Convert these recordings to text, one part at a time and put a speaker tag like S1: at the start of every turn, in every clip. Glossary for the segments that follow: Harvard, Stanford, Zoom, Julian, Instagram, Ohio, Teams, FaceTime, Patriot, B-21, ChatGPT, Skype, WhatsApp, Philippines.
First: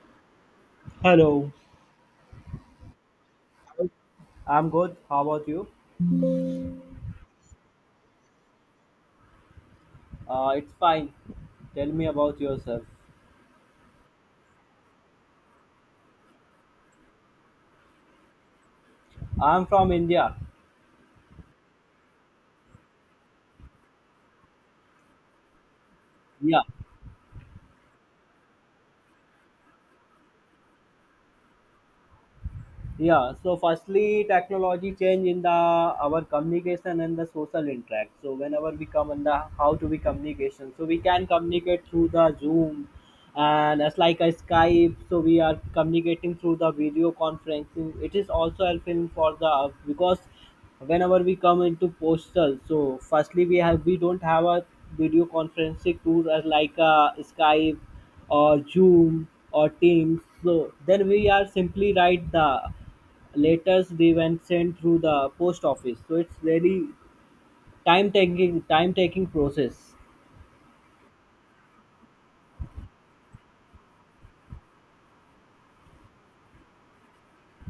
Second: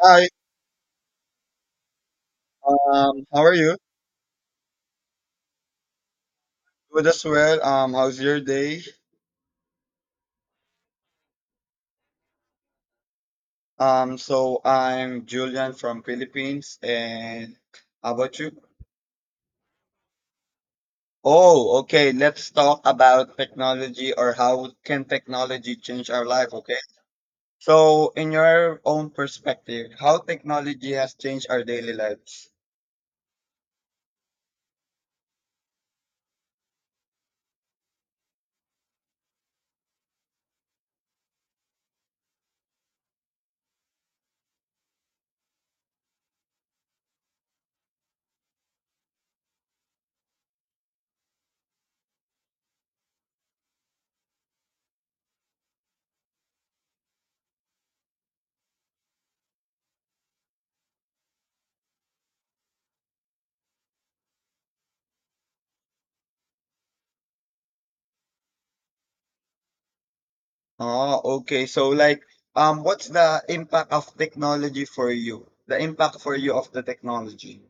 S1: Hi,
S2: Hello.
S1: how are you?
S2: I'm good. How about you?
S1: Good as well. How's your day?
S2: It's fine. Tell me about yourself.
S1: So I'm Julian from Philippines, and how about you?
S2: I'm from India.
S1: Oh, okay. Let's talk about technology or how can technology change our life,
S2: Yeah.
S1: okay? So, in your own perspective, how technology has changed our daily lives?
S2: Yeah, so firstly, technology change in the our communication and the social interact. So whenever we come in the how to be communication, so we can communicate through the Zoom, and as like a Skype. So we are communicating through the video conferencing. It is also helping for the because whenever we come into postal, so firstly we don't have a video conferencing tool as like a Skype or Zoom or Teams. So then we are simply write the letters they went sent through the post office, so it's very time taking process.
S1: Oh, okay. So, what's the impact of technology for you? The impact for you of the technology?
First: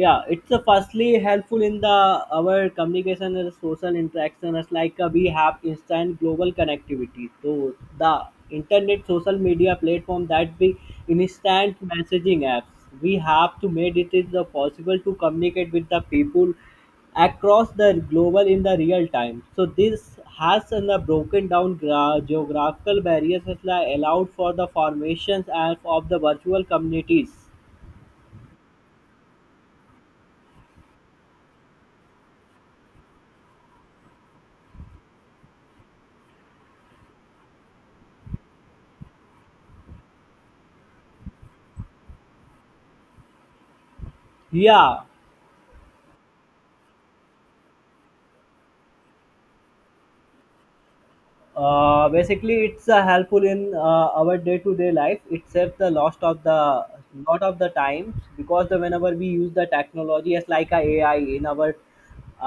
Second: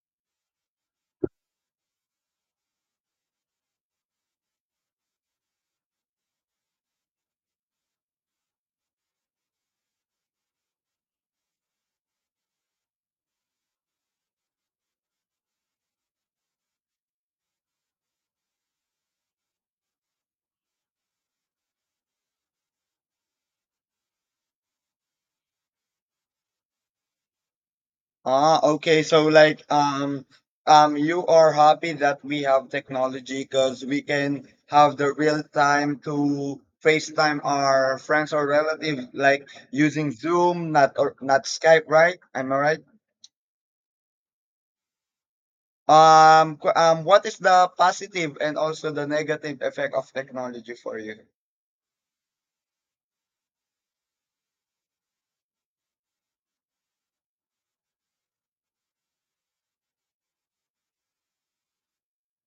S2: Yeah, it's a firstly helpful in the our communication and social interaction as like, we have instant global connectivity, so the internet social media platform that be instant messaging apps we have to make it is possible to communicate with the people across the global in the real time. So this has broken down geographical barriers, has allowed for the formations and of the virtual communities.
S1: Ah, okay. So you are happy that we have technology because we can have the real time to FaceTime our friends or relatives like using Zoom, not or not Skype, right? Am I right?
S2: Yeah,
S1: What is the positive and also the negative effect of technology for you?
S2: basically it's helpful in our day-to-day life. It saves the lost of the lot of the times, because the whenever we use the technology as like a AI in our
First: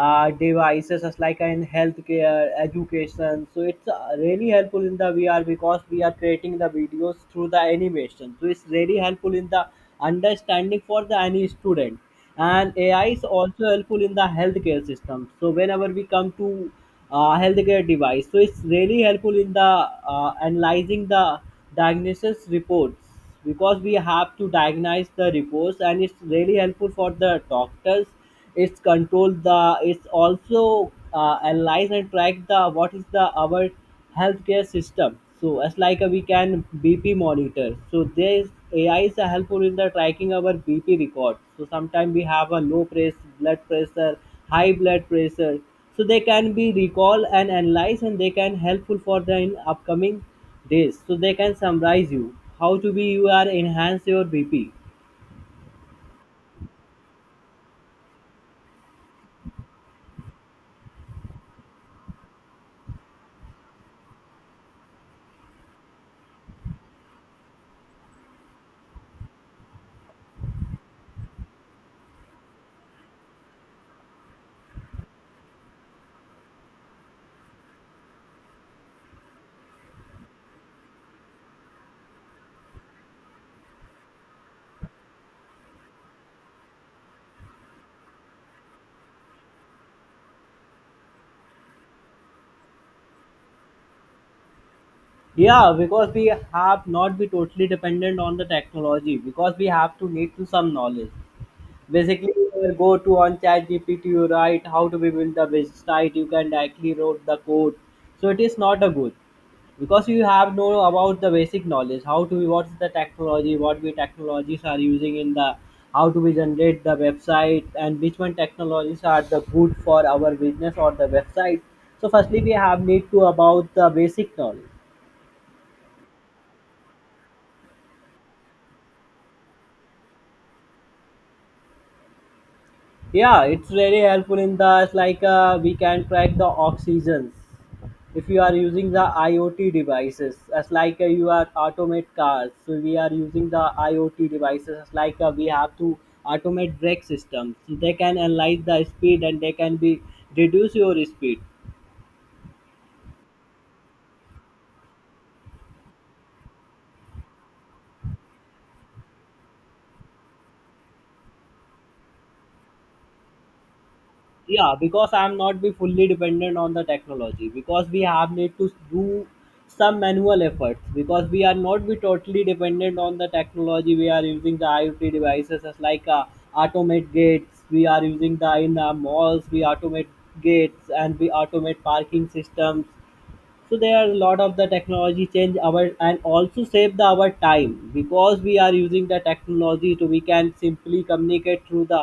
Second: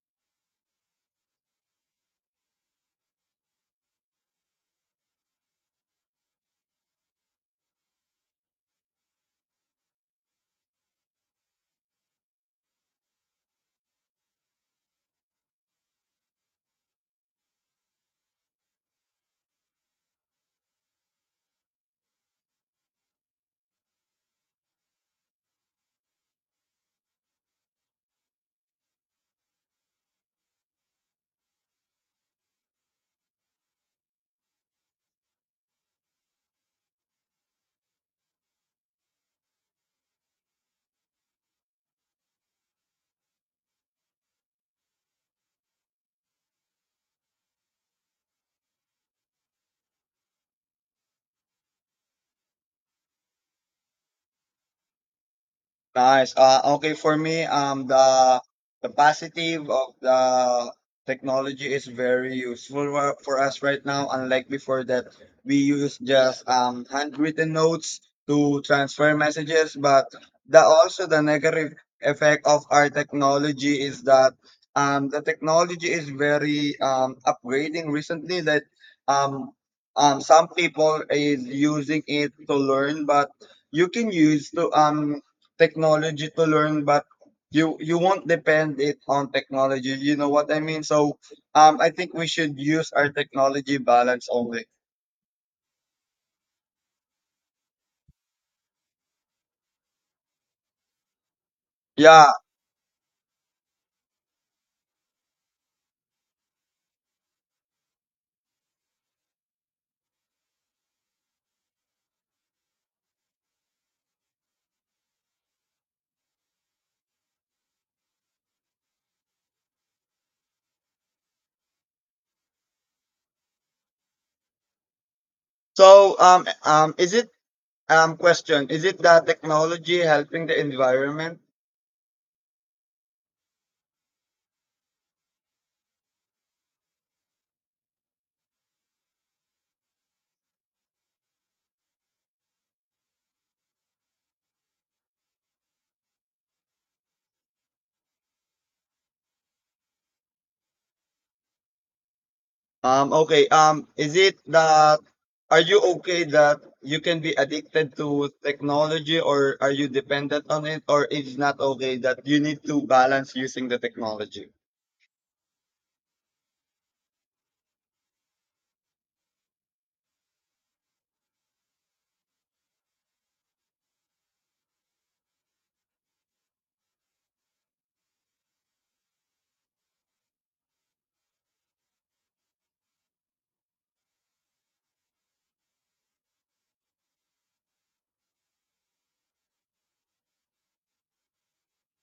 S2: devices as like in healthcare, education. So it's really helpful in the VR because we are creating the videos through the animation. So it's really helpful in the understanding for the any student. And AI is also helpful in the healthcare system. So whenever we come to healthcare device, so it's really helpful in the analyzing the diagnosis reports, because we have to diagnose the reports and it's really helpful for the doctors. It's control the. It's also analyze and track the what is the our healthcare system. So as like a, we can BP monitor. So there is AI is a helpful in the tracking our BP record. So sometimes we have a low press blood pressure, high blood pressure. So they can be recall and analyze, and they can helpful for the in upcoming days. So they can summarize you how to be you are enhance your BP.
S1: Nice. Okay, for me, the positive of the technology is very useful for us right now. Unlike before that, we use just handwritten notes to transfer messages. But the also the negative effect of our technology is that the technology is very upgrading recently. That um some people is using it to learn, but you can use to technology to learn but you won't depend it on technology you know what I mean so I think we should use our technology balance only
S2: Yeah, because we have not be totally dependent on the technology, because we have to need to some knowledge.
S1: yeah
S2: Basically, you will go to on ChatGPT, you write how to be build the website, you can directly wrote the code. So it is not a good, because you have know about the basic knowledge, how to be what's the technology, what we technologies are using in the how to we generate the website, and which one technologies are the good for our business or the website. So firstly, we have need to about the basic knowledge.
S1: so is it question is it the technology helping the environment
S2: Yeah, it's very helpful in the it's like, we can track the oxygens if you are using the IoT devices as like, you are automate cars. So we are using the IoT devices as like, we have to automate brake systems. They can analyze the speed and they can be reduce your speed.
S1: okay is it that are you okay that you can be addicted to technology or are you dependent on it or it's not okay that you need to balance using the technology
S2: Yeah, because I'm not be fully dependent on the technology, because we have need to do some manual efforts, because we are not be totally dependent on the technology. We are using the IoT devices as like, automate gates. We are using the in the malls we automate gates, and we automate parking systems. So there are a lot of the technology change our, and also save the our time, because we are using the technology to we can simply communicate through the,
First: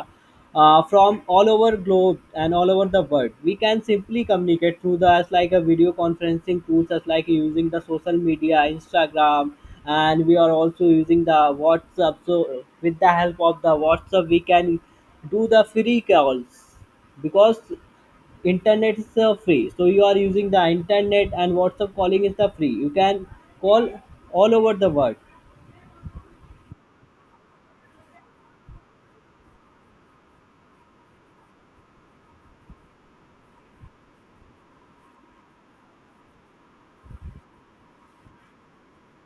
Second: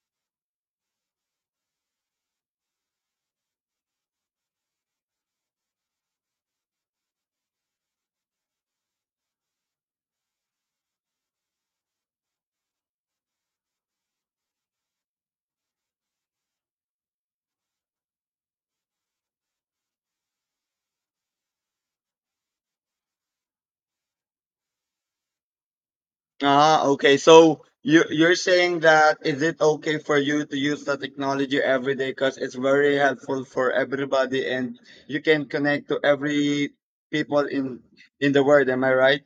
S2: from all over globe and all over the world we can simply communicate through the as like a video conferencing tools, as like using the social media Instagram. And we are also using the WhatsApp. So with the help of the WhatsApp we can do the free calls, because internet is free. So you are using the internet and WhatsApp calling is the free. You can call all over the world.
S1: Ah, okay. So you're saying that is it okay for you to use the technology every day because it's very helpful for everybody and you can connect to every people in the world, am I right?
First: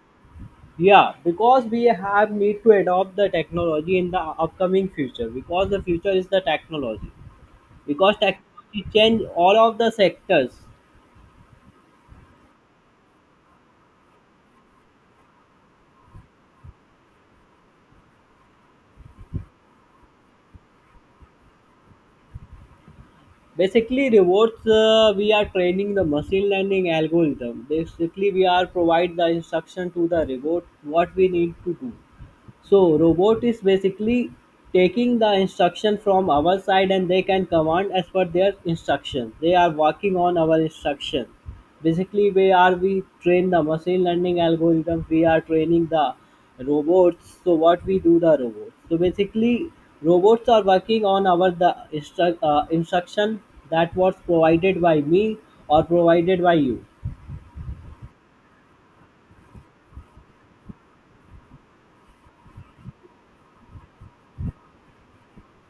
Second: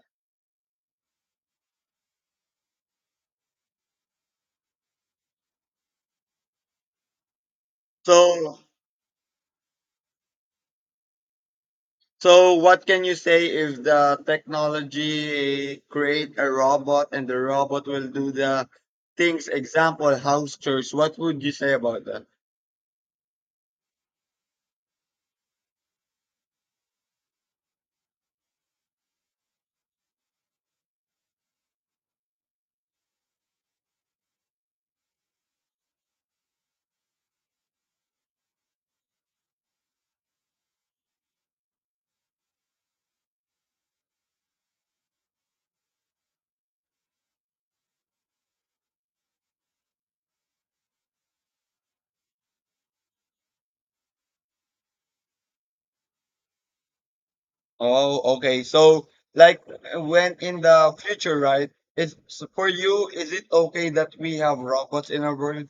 S2: Yeah, because we have need to adopt the technology in the upcoming future, because the future is the technology, because
S1: So
S2: technology change all of the sectors.
S1: so what can you say if the technology create a robot and the robot will do the things, example, house chores, what would you say about that?
S2: Basically rewards, we are training the machine learning algorithm. Basically we are provide the instruction to the robot what we need to do. So robot is basically taking the instruction from our side, and they can command as per their instruction. They are working on our instruction. Basically, we train the machine learning algorithms, we are training the robots. So what we do the robots. So basically robots are working on our the instruction that was provided by me or provided by you.
S1: Oh, okay. So, like, when in the future, right? Is so for you, is it okay that we have robots in our world?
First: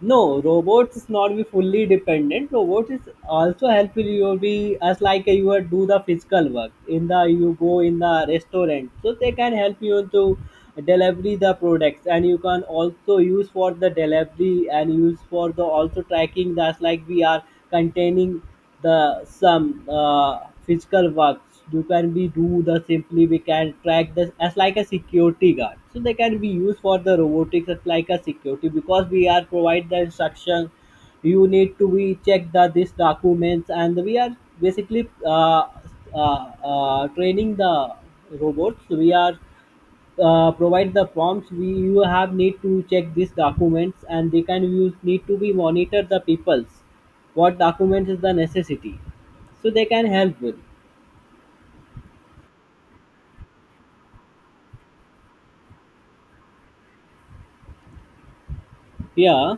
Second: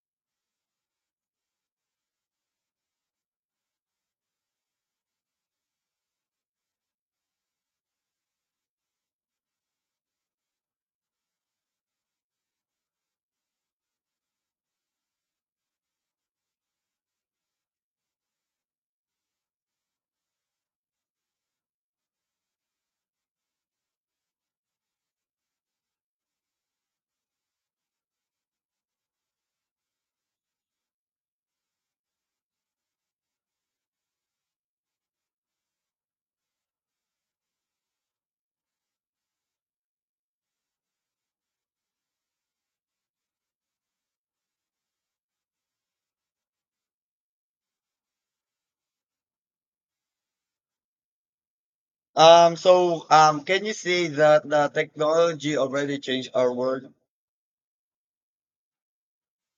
S2: No, robots is not be fully dependent. Robots is also helpful. You will be as like you are do the physical work in the you go in the restaurant, so they can help you to delivery the products, and you can also use for the delivery and use for the also tracking. That's like we are containing the some physical work. You can be do the simply we can track this as like a security guard. So they can be used for the robotics as like a security, because we are provide the instruction you need to be check the this documents, and we are basically, training the robots. We are provide the prompts. We you have need to check these documents, and they can use need to be monitor the peoples what documents is the necessity, so they can help with.
S1: Can you see that the technology already changed our world?
S2: Yeah,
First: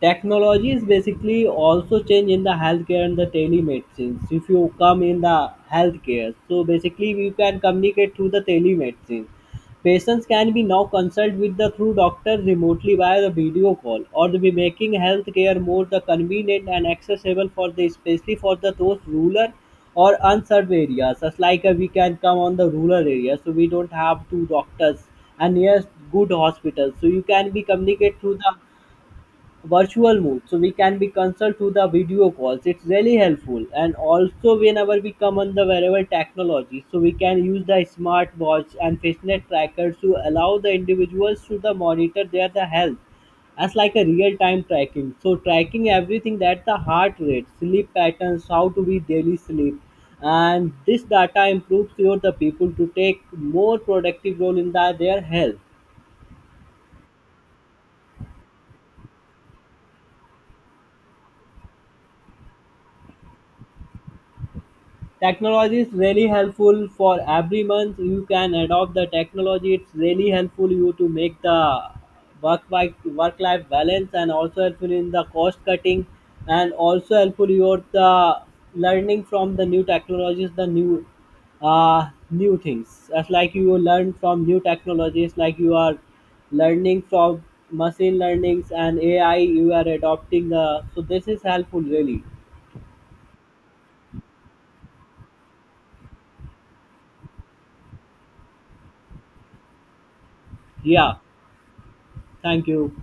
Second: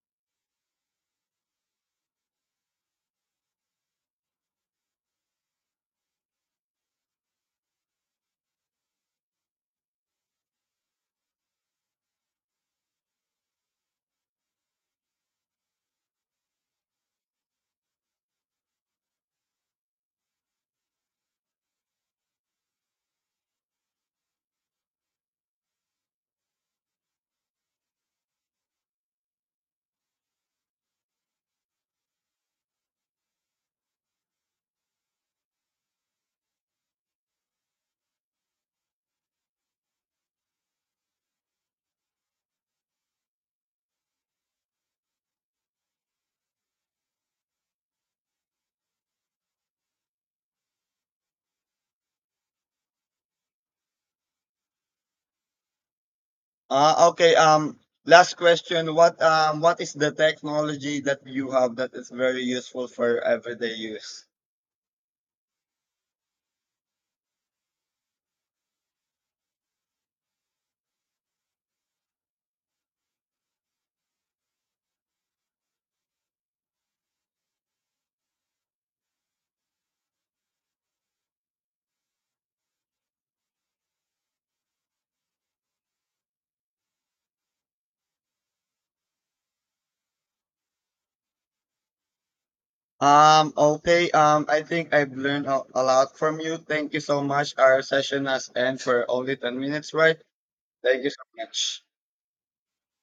S2: technology is basically also change in the healthcare and the telemedicine. If you come in the healthcare, so basically we can communicate through the telemedicine. Patients can be now consult with the through doctors remotely via the video call, or the be making healthcare more the convenient and accessible for the especially for the those rural or unserved areas. As like, we can come on the rural areas, so we don't have two doctors and yes good hospitals. So you can be communicate through the virtual mode, so we can be consult to the video calls. It's really helpful. And also whenever we come on the wearable technology, so we can use the smartwatch and fitness trackers to allow the individuals to the monitor their the health, as like a real time tracking. So tracking everything that the heart rate sleep patterns, how to be daily sleep. And this data improves your the people to take more productive role in the their health.
S1: Okay. Last question. What is the technology that you have that is very useful for everyday use?
S2: Technology is really helpful for every month. You can adopt the technology. It's really helpful you to make the work life balance, and also helpful in the cost cutting, and also helpful your the learning from the new technologies, the new things. As like you learn from new technologies, like you are learning from machine learnings and AI. You are adopting the so this is helpful really.
S1: Okay. I think I've learned a lot from you. Thank you so much. Our session has ended for only 10 minutes, right? Thank you
S2: Yeah,
S1: so much.
S2: thank you.